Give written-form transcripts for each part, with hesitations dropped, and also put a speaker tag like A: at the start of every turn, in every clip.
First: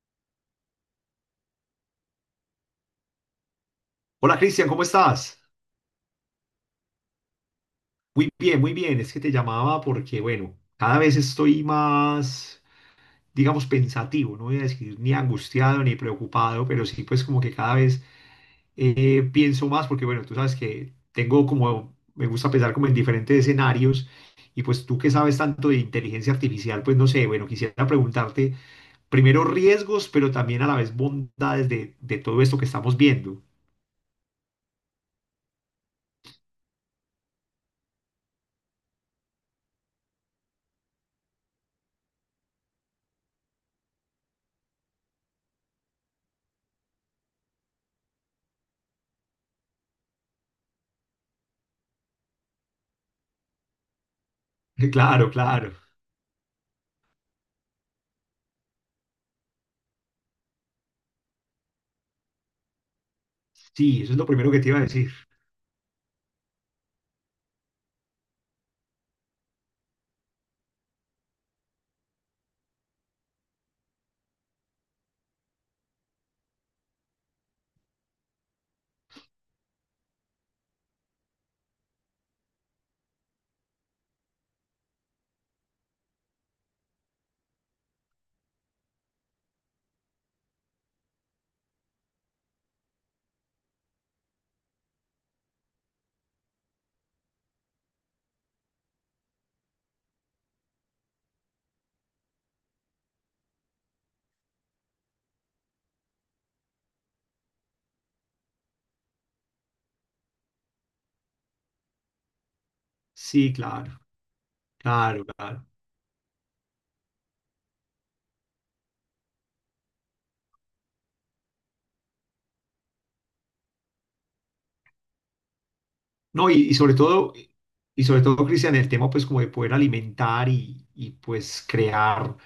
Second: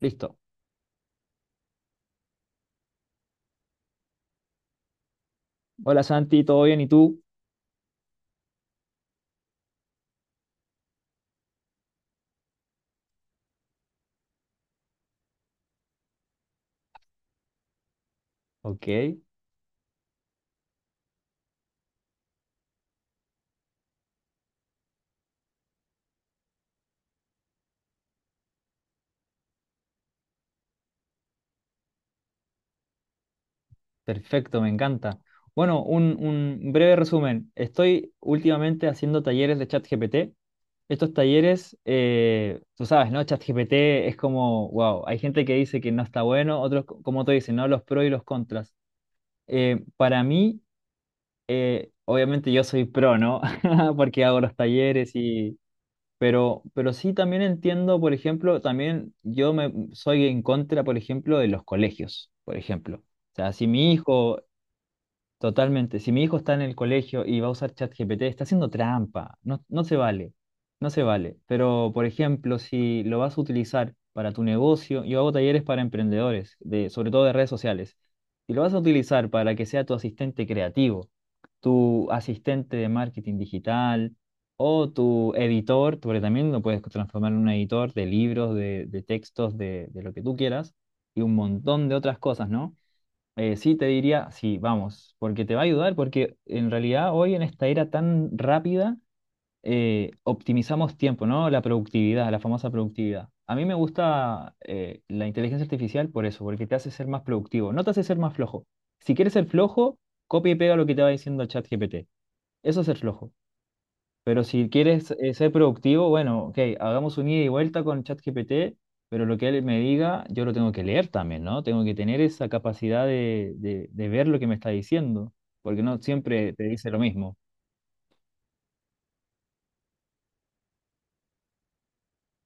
A: Listo.
B: Hola Cristian, ¿cómo estás?
A: Hola Santi, ¿todo bien? ¿Y tú?
B: Muy bien, muy bien. Es que te llamaba porque, bueno, cada vez estoy más, digamos, pensativo. No voy a decir ni angustiado ni preocupado, pero sí, pues como que cada vez
A: Ok,
B: pienso más porque, bueno, tú sabes que tengo como, me gusta pensar como en diferentes escenarios y pues tú que sabes tanto de inteligencia artificial, pues no sé, bueno, quisiera preguntarte primero riesgos, pero también a la vez bondades de todo esto que estamos viendo.
A: perfecto, me encanta. Bueno, un breve resumen. Estoy últimamente haciendo talleres de ChatGPT. Estos talleres, tú sabes, ¿no? ChatGPT es como, wow, hay gente que dice que no está bueno, otros, como tú dices, ¿no? Los pros y los contras. Para mí, obviamente yo soy pro, ¿no? Porque hago los talleres.
B: Claro, claro.
A: Pero sí también entiendo, por ejemplo, también yo me soy en contra, por ejemplo, de los colegios, por ejemplo. O sea, si mi
B: Sí, eso es lo
A: hijo...
B: primero que te iba a decir.
A: Totalmente. Si mi hijo está en el colegio y va a usar ChatGPT, está haciendo trampa. No, no se vale. No se vale. Pero, por ejemplo, si lo vas a utilizar para tu negocio, yo hago talleres para emprendedores, de, sobre todo de redes sociales. Si lo vas a utilizar para que sea tu asistente creativo, tu asistente de marketing digital o tu editor, porque también lo puedes transformar en un editor de libros, de textos, de lo que tú quieras y un montón de otras cosas, ¿no? Sí, te diría, sí, vamos, porque te va a ayudar, porque en realidad hoy en esta era tan rápida optimizamos tiempo, ¿no? La productividad, la famosa productividad. A mí me gusta la inteligencia artificial por eso, porque te hace ser más productivo, no te hace ser más flojo. Si quieres ser flojo, copia y pega lo que te va diciendo el chat GPT. Eso es ser flojo.
B: Sí, claro.
A: Pero si quieres
B: Claro,
A: ser
B: claro.
A: productivo, bueno, ok, hagamos un ida y vuelta con ChatGPT, pero lo que él me diga, yo lo tengo que leer también, ¿no? Tengo que tener esa capacidad de, de ver lo que me está diciendo, porque no
B: No,
A: siempre
B: y,
A: te
B: y
A: dice
B: sobre
A: lo
B: todo,
A: mismo.
B: y sobre todo, Cristian, el tema pues como de poder alimentar y pues crear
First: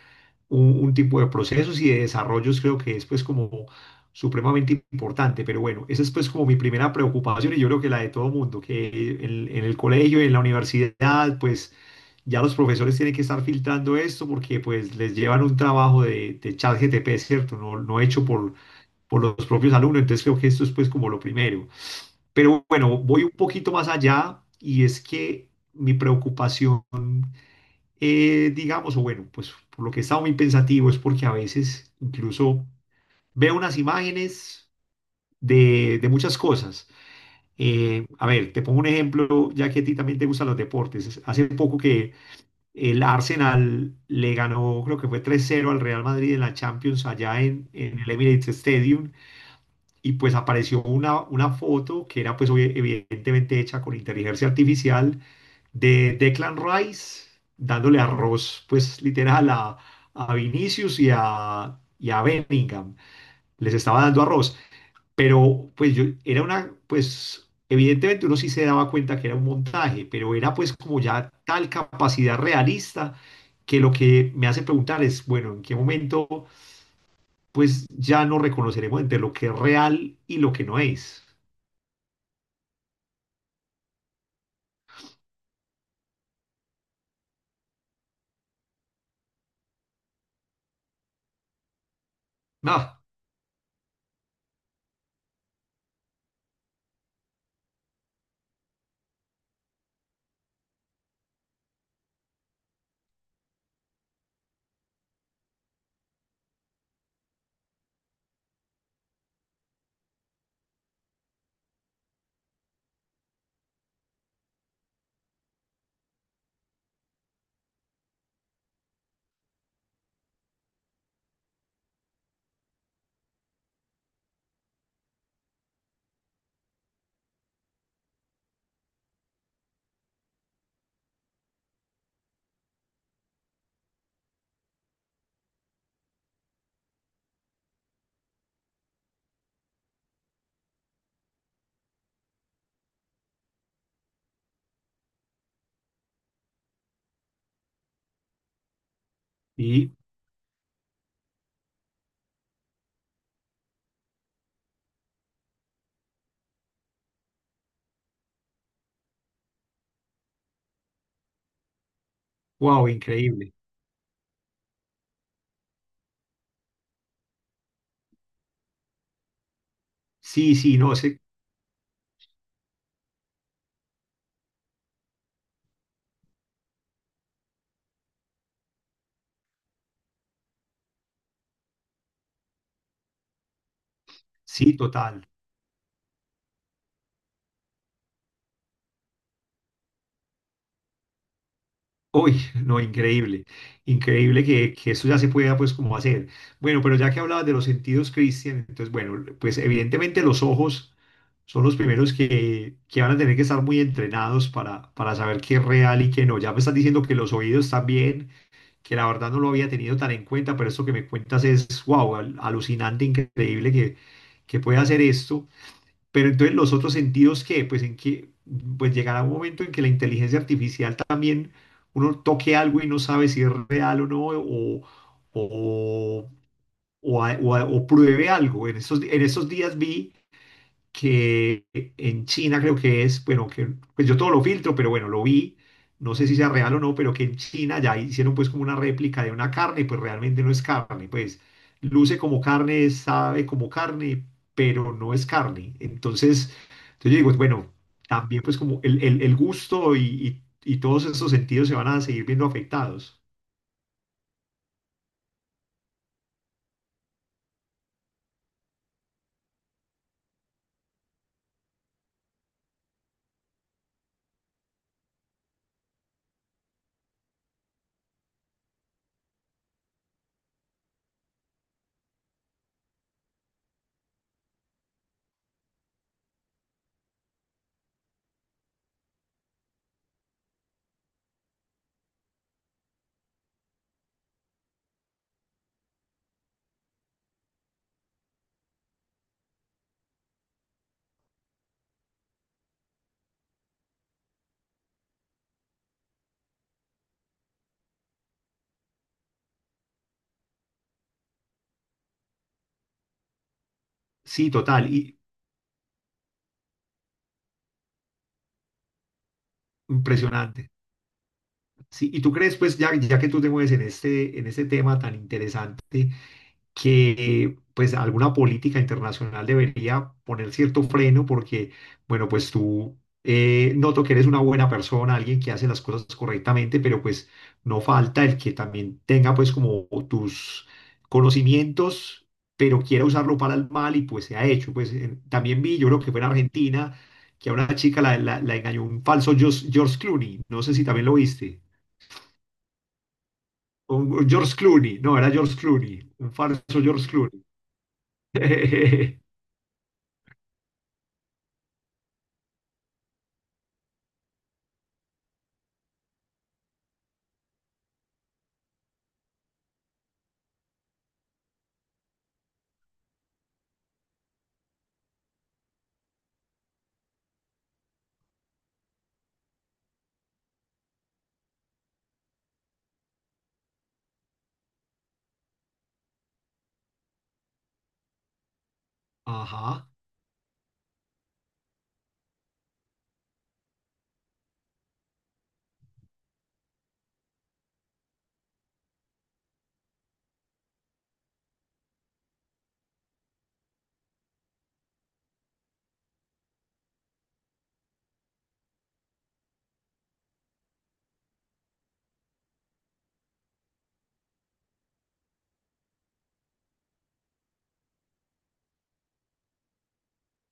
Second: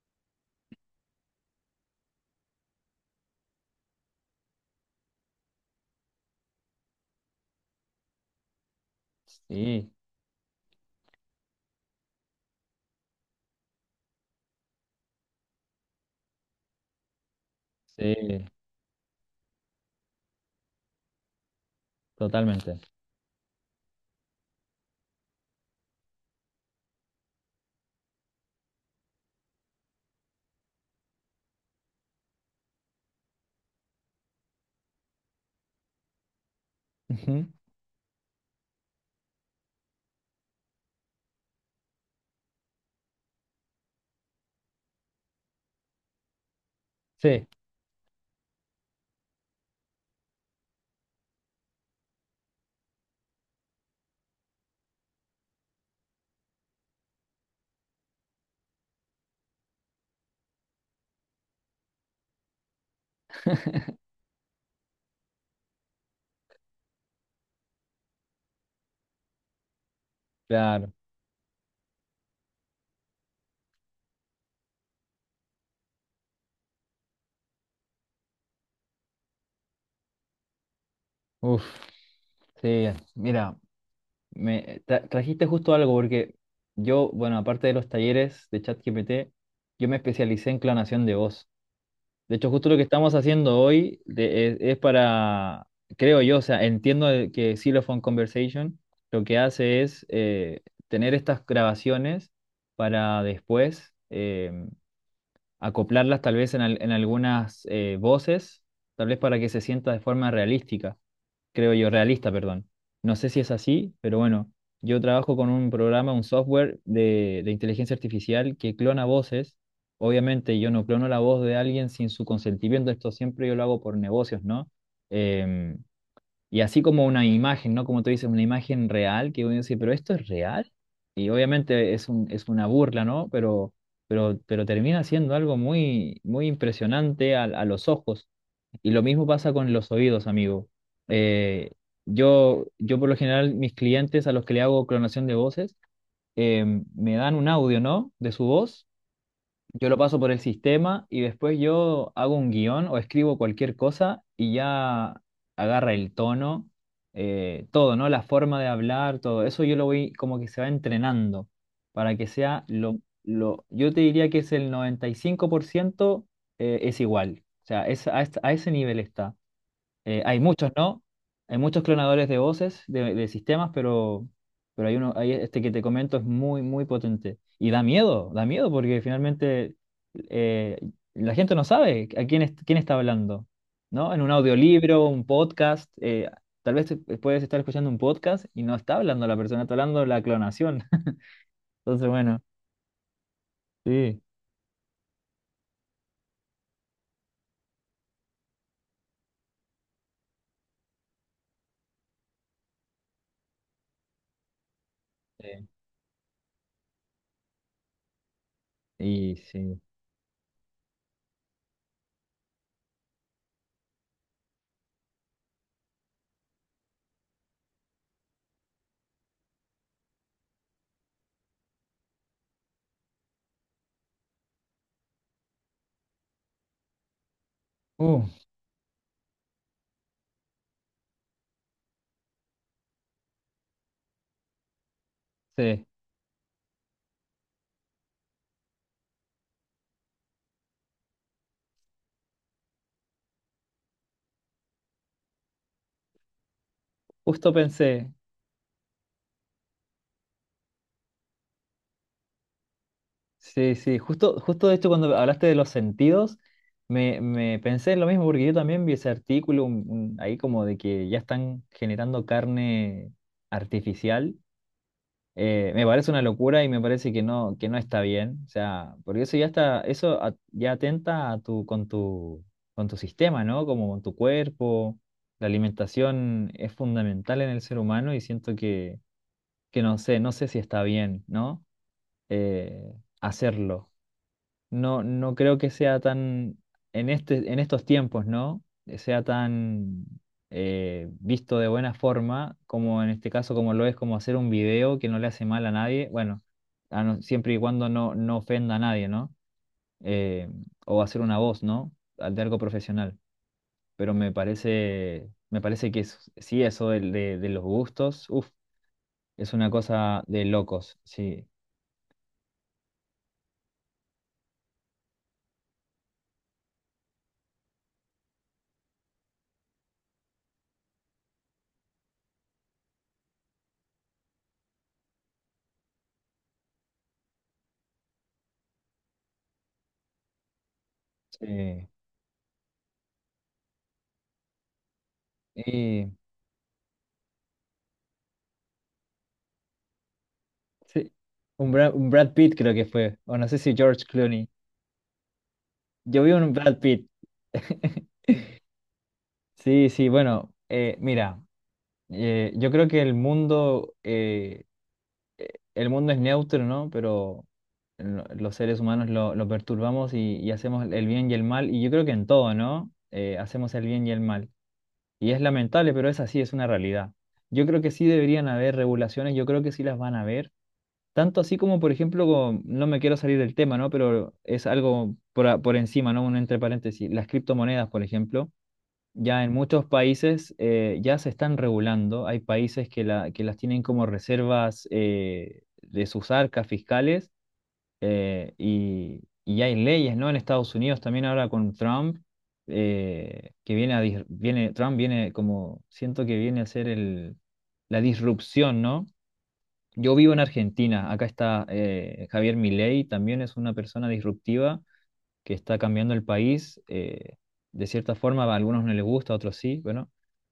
B: un tipo de procesos y de desarrollos creo que es pues como supremamente importante. Pero bueno, esa es pues como mi primera preocupación y yo creo que la de todo mundo, que en el
A: Sí,
B: colegio, en la universidad, pues ya los profesores tienen que estar filtrando esto porque pues les llevan un trabajo de chat GTP, ¿cierto? No hecho
A: sí,
B: por los propios alumnos. Entonces creo que esto es pues como lo primero. Pero
A: totalmente.
B: bueno, voy un poquito más allá y es que mi preocupación, digamos, o bueno, pues por lo que he estado muy pensativo es porque a veces incluso veo unas imágenes de muchas cosas.
A: Ujú.
B: A ver, te pongo un ejemplo, ya que a ti también te gustan los deportes. Hace poco que el Arsenal le ganó, creo que fue tres cero al Real Madrid en la Champions allá
A: Sí,
B: en el Emirates Stadium y pues apareció una foto que era pues evidentemente hecha con inteligencia artificial de Declan Rice dándole arroz pues literal a Vinicius y a Bellingham. Les estaba dando arroz, pero pues yo era una pues evidentemente uno sí se daba cuenta que era un montaje, pero era pues
A: claro.
B: como ya tal capacidad realista que lo que me hace preguntar es, bueno, ¿en qué momento pues ya no reconoceremos entre lo que es real y lo que no es?
A: Uf, sí, mira, me trajiste justo algo, porque yo, bueno, aparte de los talleres de ChatGPT, yo me especialicé en clonación de voz. De hecho, justo lo que
B: Ah,
A: estamos haciendo hoy es para, creo yo, o sea, entiendo que Xylophone Conversation lo que hace es tener estas grabaciones para después acoplarlas tal vez en, en algunas voces, tal vez para que se sienta de forma realística creo yo, realista, perdón. No sé si es así, pero bueno, yo trabajo con un programa, un software de inteligencia artificial que clona voces. Obviamente yo no clono la voz de alguien sin su consentimiento, esto siempre yo lo hago por negocios, ¿no? Em, y así como una imagen, ¿no? Como tú dices, una imagen real, que uno dice, pero esto es real. Y obviamente es un, es una burla, ¿no? Pero termina siendo algo muy, muy impresionante a los ojos. Y lo mismo pasa con los oídos, amigo. Eh, yo por lo general, mis clientes a los que le hago clonación de voces, eh, me dan un audio, ¿no? De su voz. Yo
B: y
A: lo paso por el sistema y después yo hago un guión o escribo cualquier cosa y ya agarra el tono, todo, ¿no? La forma de hablar, todo. Eso yo lo voy como que se va entrenando para que sea
B: wow, increíble.
A: yo te diría que es el 95% es igual. O sea, es, a, a ese nivel está. Hay
B: Sí,
A: muchos,
B: sí, no
A: ¿no?
B: sé,
A: Hay muchos clonadores de voces, de sistemas, pero hay uno, hay este que te comento es muy, muy potente. Y da miedo porque finalmente eh, la gente no sabe a quién, quién está hablando, ¿no? En un
B: sí,
A: audiolibro, un
B: total.
A: podcast, tal vez puedes estar escuchando un podcast y no está hablando la persona, está hablando la clonación. Entonces,
B: Uy,
A: bueno,
B: no, increíble.
A: sí.
B: Increíble que eso ya se pueda, pues, como hacer. Bueno, pero ya que hablabas de los sentidos, Cristian, entonces, bueno, pues, evidentemente los ojos son los primeros que van a tener que estar muy entrenados para saber qué es
A: Sí.
B: real y qué no. Ya me estás diciendo que los oídos también, que la verdad
A: Y
B: no lo había
A: sí.
B: tenido tan en cuenta, pero esto que me cuentas es, wow, alucinante, increíble que pueda hacer esto. Pero entonces los otros sentidos que, pues en que, pues llegará un momento en que la inteligencia artificial también uno toque algo y no sabe si es real o no, o, o
A: Uh,
B: pruebe algo. En estos días vi que en China creo que es, bueno, que pues yo todo lo filtro, pero bueno, lo vi,
A: sí.
B: no sé si sea real o no, pero que en China ya hicieron pues como una réplica de una carne, pues realmente no es carne, pues luce como carne, sabe como carne, pero no es carne. Entonces, entonces yo digo,
A: Justo
B: bueno,
A: pensé.
B: también pues como el gusto y todos esos sentidos se van a seguir viendo afectados.
A: Sí, sí, justo, justo de hecho cuando hablaste de los sentidos, me pensé en lo mismo, porque yo también vi ese artículo ahí como de que ya están generando carne artificial. Me parece una locura y me parece que no está bien. O sea, porque eso ya está, eso ya atenta a tu, con tu, con tu sistema, ¿no? Como con tu cuerpo. La alimentación es fundamental en el ser humano y siento que no sé, no sé si está bien, ¿no? Eh, hacerlo. No, no creo que sea tan, en este, en estos tiempos, ¿no? Sea tan visto de buena forma como en este caso, como lo es como hacer un video que no le hace mal a nadie, bueno, a no- siempre y cuando no, no ofenda a nadie, ¿no? Eh, o hacer una voz, ¿no? Al de algo profesional. Pero
B: Sí, total, y
A: me parece que sí, eso de los gustos, uf, es una cosa de
B: impresionante.
A: locos, sí.
B: Sí, y tú crees, pues ya, ya que tú te mueves en este tema tan interesante, que pues alguna política internacional debería poner cierto freno porque, bueno, pues tú noto que eres una buena persona, alguien que hace las cosas correctamente, pero pues no falta el que también tenga pues como tus
A: Sí.
B: conocimientos, pero quiera usarlo para el mal y pues se ha hecho. Pues también vi, yo creo
A: Y...
B: que fue en Argentina, que a una chica la engañó un falso George, George Clooney, no sé si también
A: Sí.
B: lo viste.
A: Un Brad Pitt creo que fue, o no sé si George
B: Un
A: Clooney.
B: George Clooney, no, era George Clooney,
A: Yo vi
B: un
A: un Brad
B: falso
A: Pitt.
B: George Clooney.
A: Sí, sí, bueno, mira, yo creo que eh, el mundo es neutro, ¿no? Pero los seres humanos lo perturbamos y hacemos el bien y el mal, y yo creo que en todo, ¿no? Hacemos el bien y el mal. Y es lamentable, pero es así, es una realidad. Yo creo que sí deberían haber regulaciones, yo creo que sí las van a haber. Tanto así como, por ejemplo, no me quiero salir del tema, ¿no? Pero es algo por, por encima, ¿no? Un entre paréntesis. Las criptomonedas, por ejemplo, ya en muchos
B: Ajá,
A: países ya se están regulando. Hay países que, la, que las tienen como reservas de sus arcas fiscales y hay leyes, ¿no? En Estados Unidos también ahora con Trump, que viene a, viene, Trump viene como, siento que viene a ser el, la disrupción, ¿no? Yo vivo en Argentina, acá está Javier Milei, también es una persona disruptiva que está cambiando el país. De cierta forma, a algunos no les gusta, a otros sí, bueno,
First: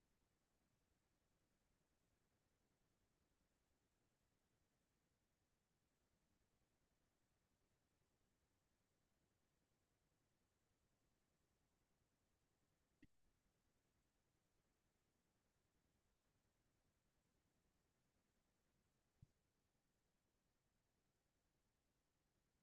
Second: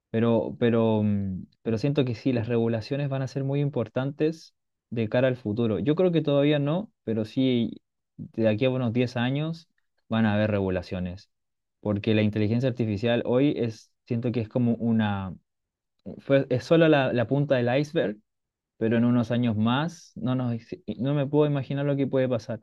A: pero, pero siento que sí, las regulaciones van a ser muy importantes de cara al futuro. Yo creo que todavía no, pero sí, de aquí a unos 10 años van a haber regulaciones, porque la inteligencia artificial hoy es, siento que es como una, es solo la punta del iceberg, pero en unos años más no, nos, no me puedo imaginar lo que puede pasar,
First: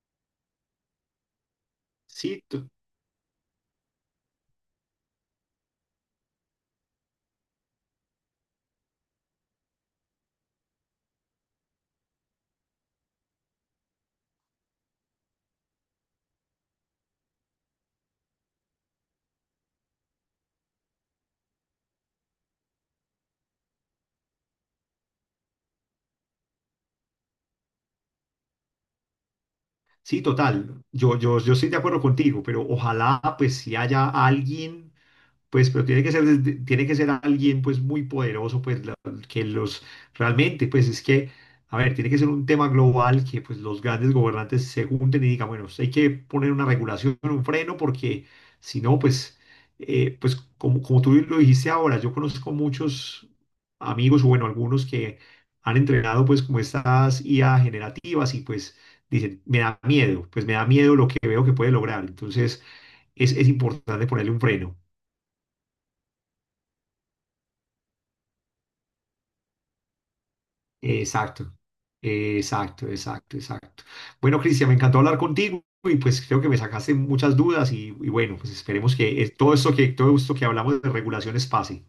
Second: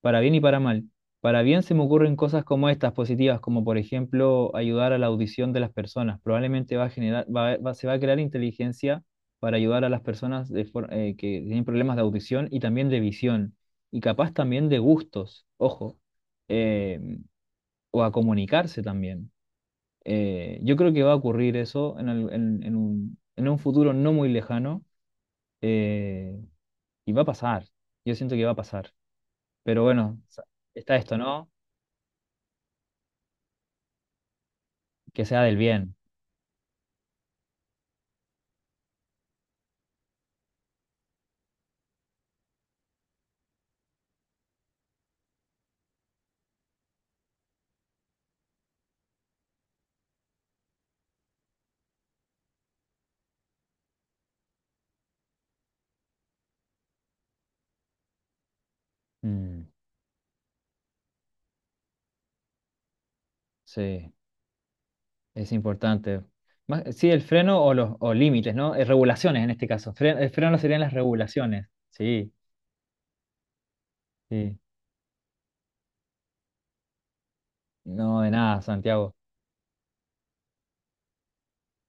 A: para bien y para mal. Para bien se me ocurren cosas
B: sí,
A: como
B: to-
A: estas positivas, como por ejemplo ayudar a la audición de las personas. Probablemente va a generar, se va a crear inteligencia para ayudar a las personas que tienen problemas de audición y también de visión y capaz también de gustos, ojo, eh, o a comunicarse también. Yo creo que va a ocurrir eso en, en un futuro no muy lejano. eh, y va a pasar. Yo siento que va a pasar. Pero bueno,
B: sí, total.
A: está esto,
B: Yo, yo,
A: ¿no?
B: yo estoy de acuerdo contigo, pero ojalá pues si haya alguien.
A: Que sea del
B: Pues, pero
A: bien.
B: tiene que ser, tiene que ser alguien pues muy poderoso, pues la- que los realmente, pues es que, a ver, tiene que ser un tema global que pues los grandes gobernantes se junten y digan, bueno, hay que poner una regulación, un freno, porque si no, pues, pues como, como tú lo dijiste ahora, yo conozco muchos amigos, o bueno, algunos que han entrenado pues como estas IA generativas y pues dicen, me
A: Mm,
B: da miedo, pues me da miedo lo que veo que puede lograr. Entonces, es importante
A: sí,
B: ponerle un freno.
A: es importante. Sí, el freno o los o límites, ¿no? Regulaciones en este caso. El freno serían las
B: Exacto,
A: regulaciones. Sí,
B: exacto, exacto, exacto. Bueno,
A: sí.
B: Cristian, me encantó hablar contigo y pues creo que me sacaste muchas dudas y
A: No, de
B: bueno, pues
A: nada,
B: esperemos
A: Santiago.
B: que todo esto que, todo esto que hablamos de regulaciones pase.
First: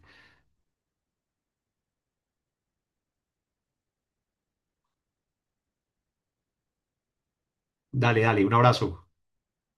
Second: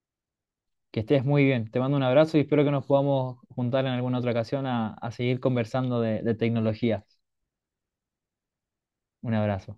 A: Que estés muy bien. Te mando un abrazo y espero que nos podamos juntar en alguna otra ocasión a seguir conversando de tecnología.
B: Dale, dale, un abrazo.
A: Un abrazo.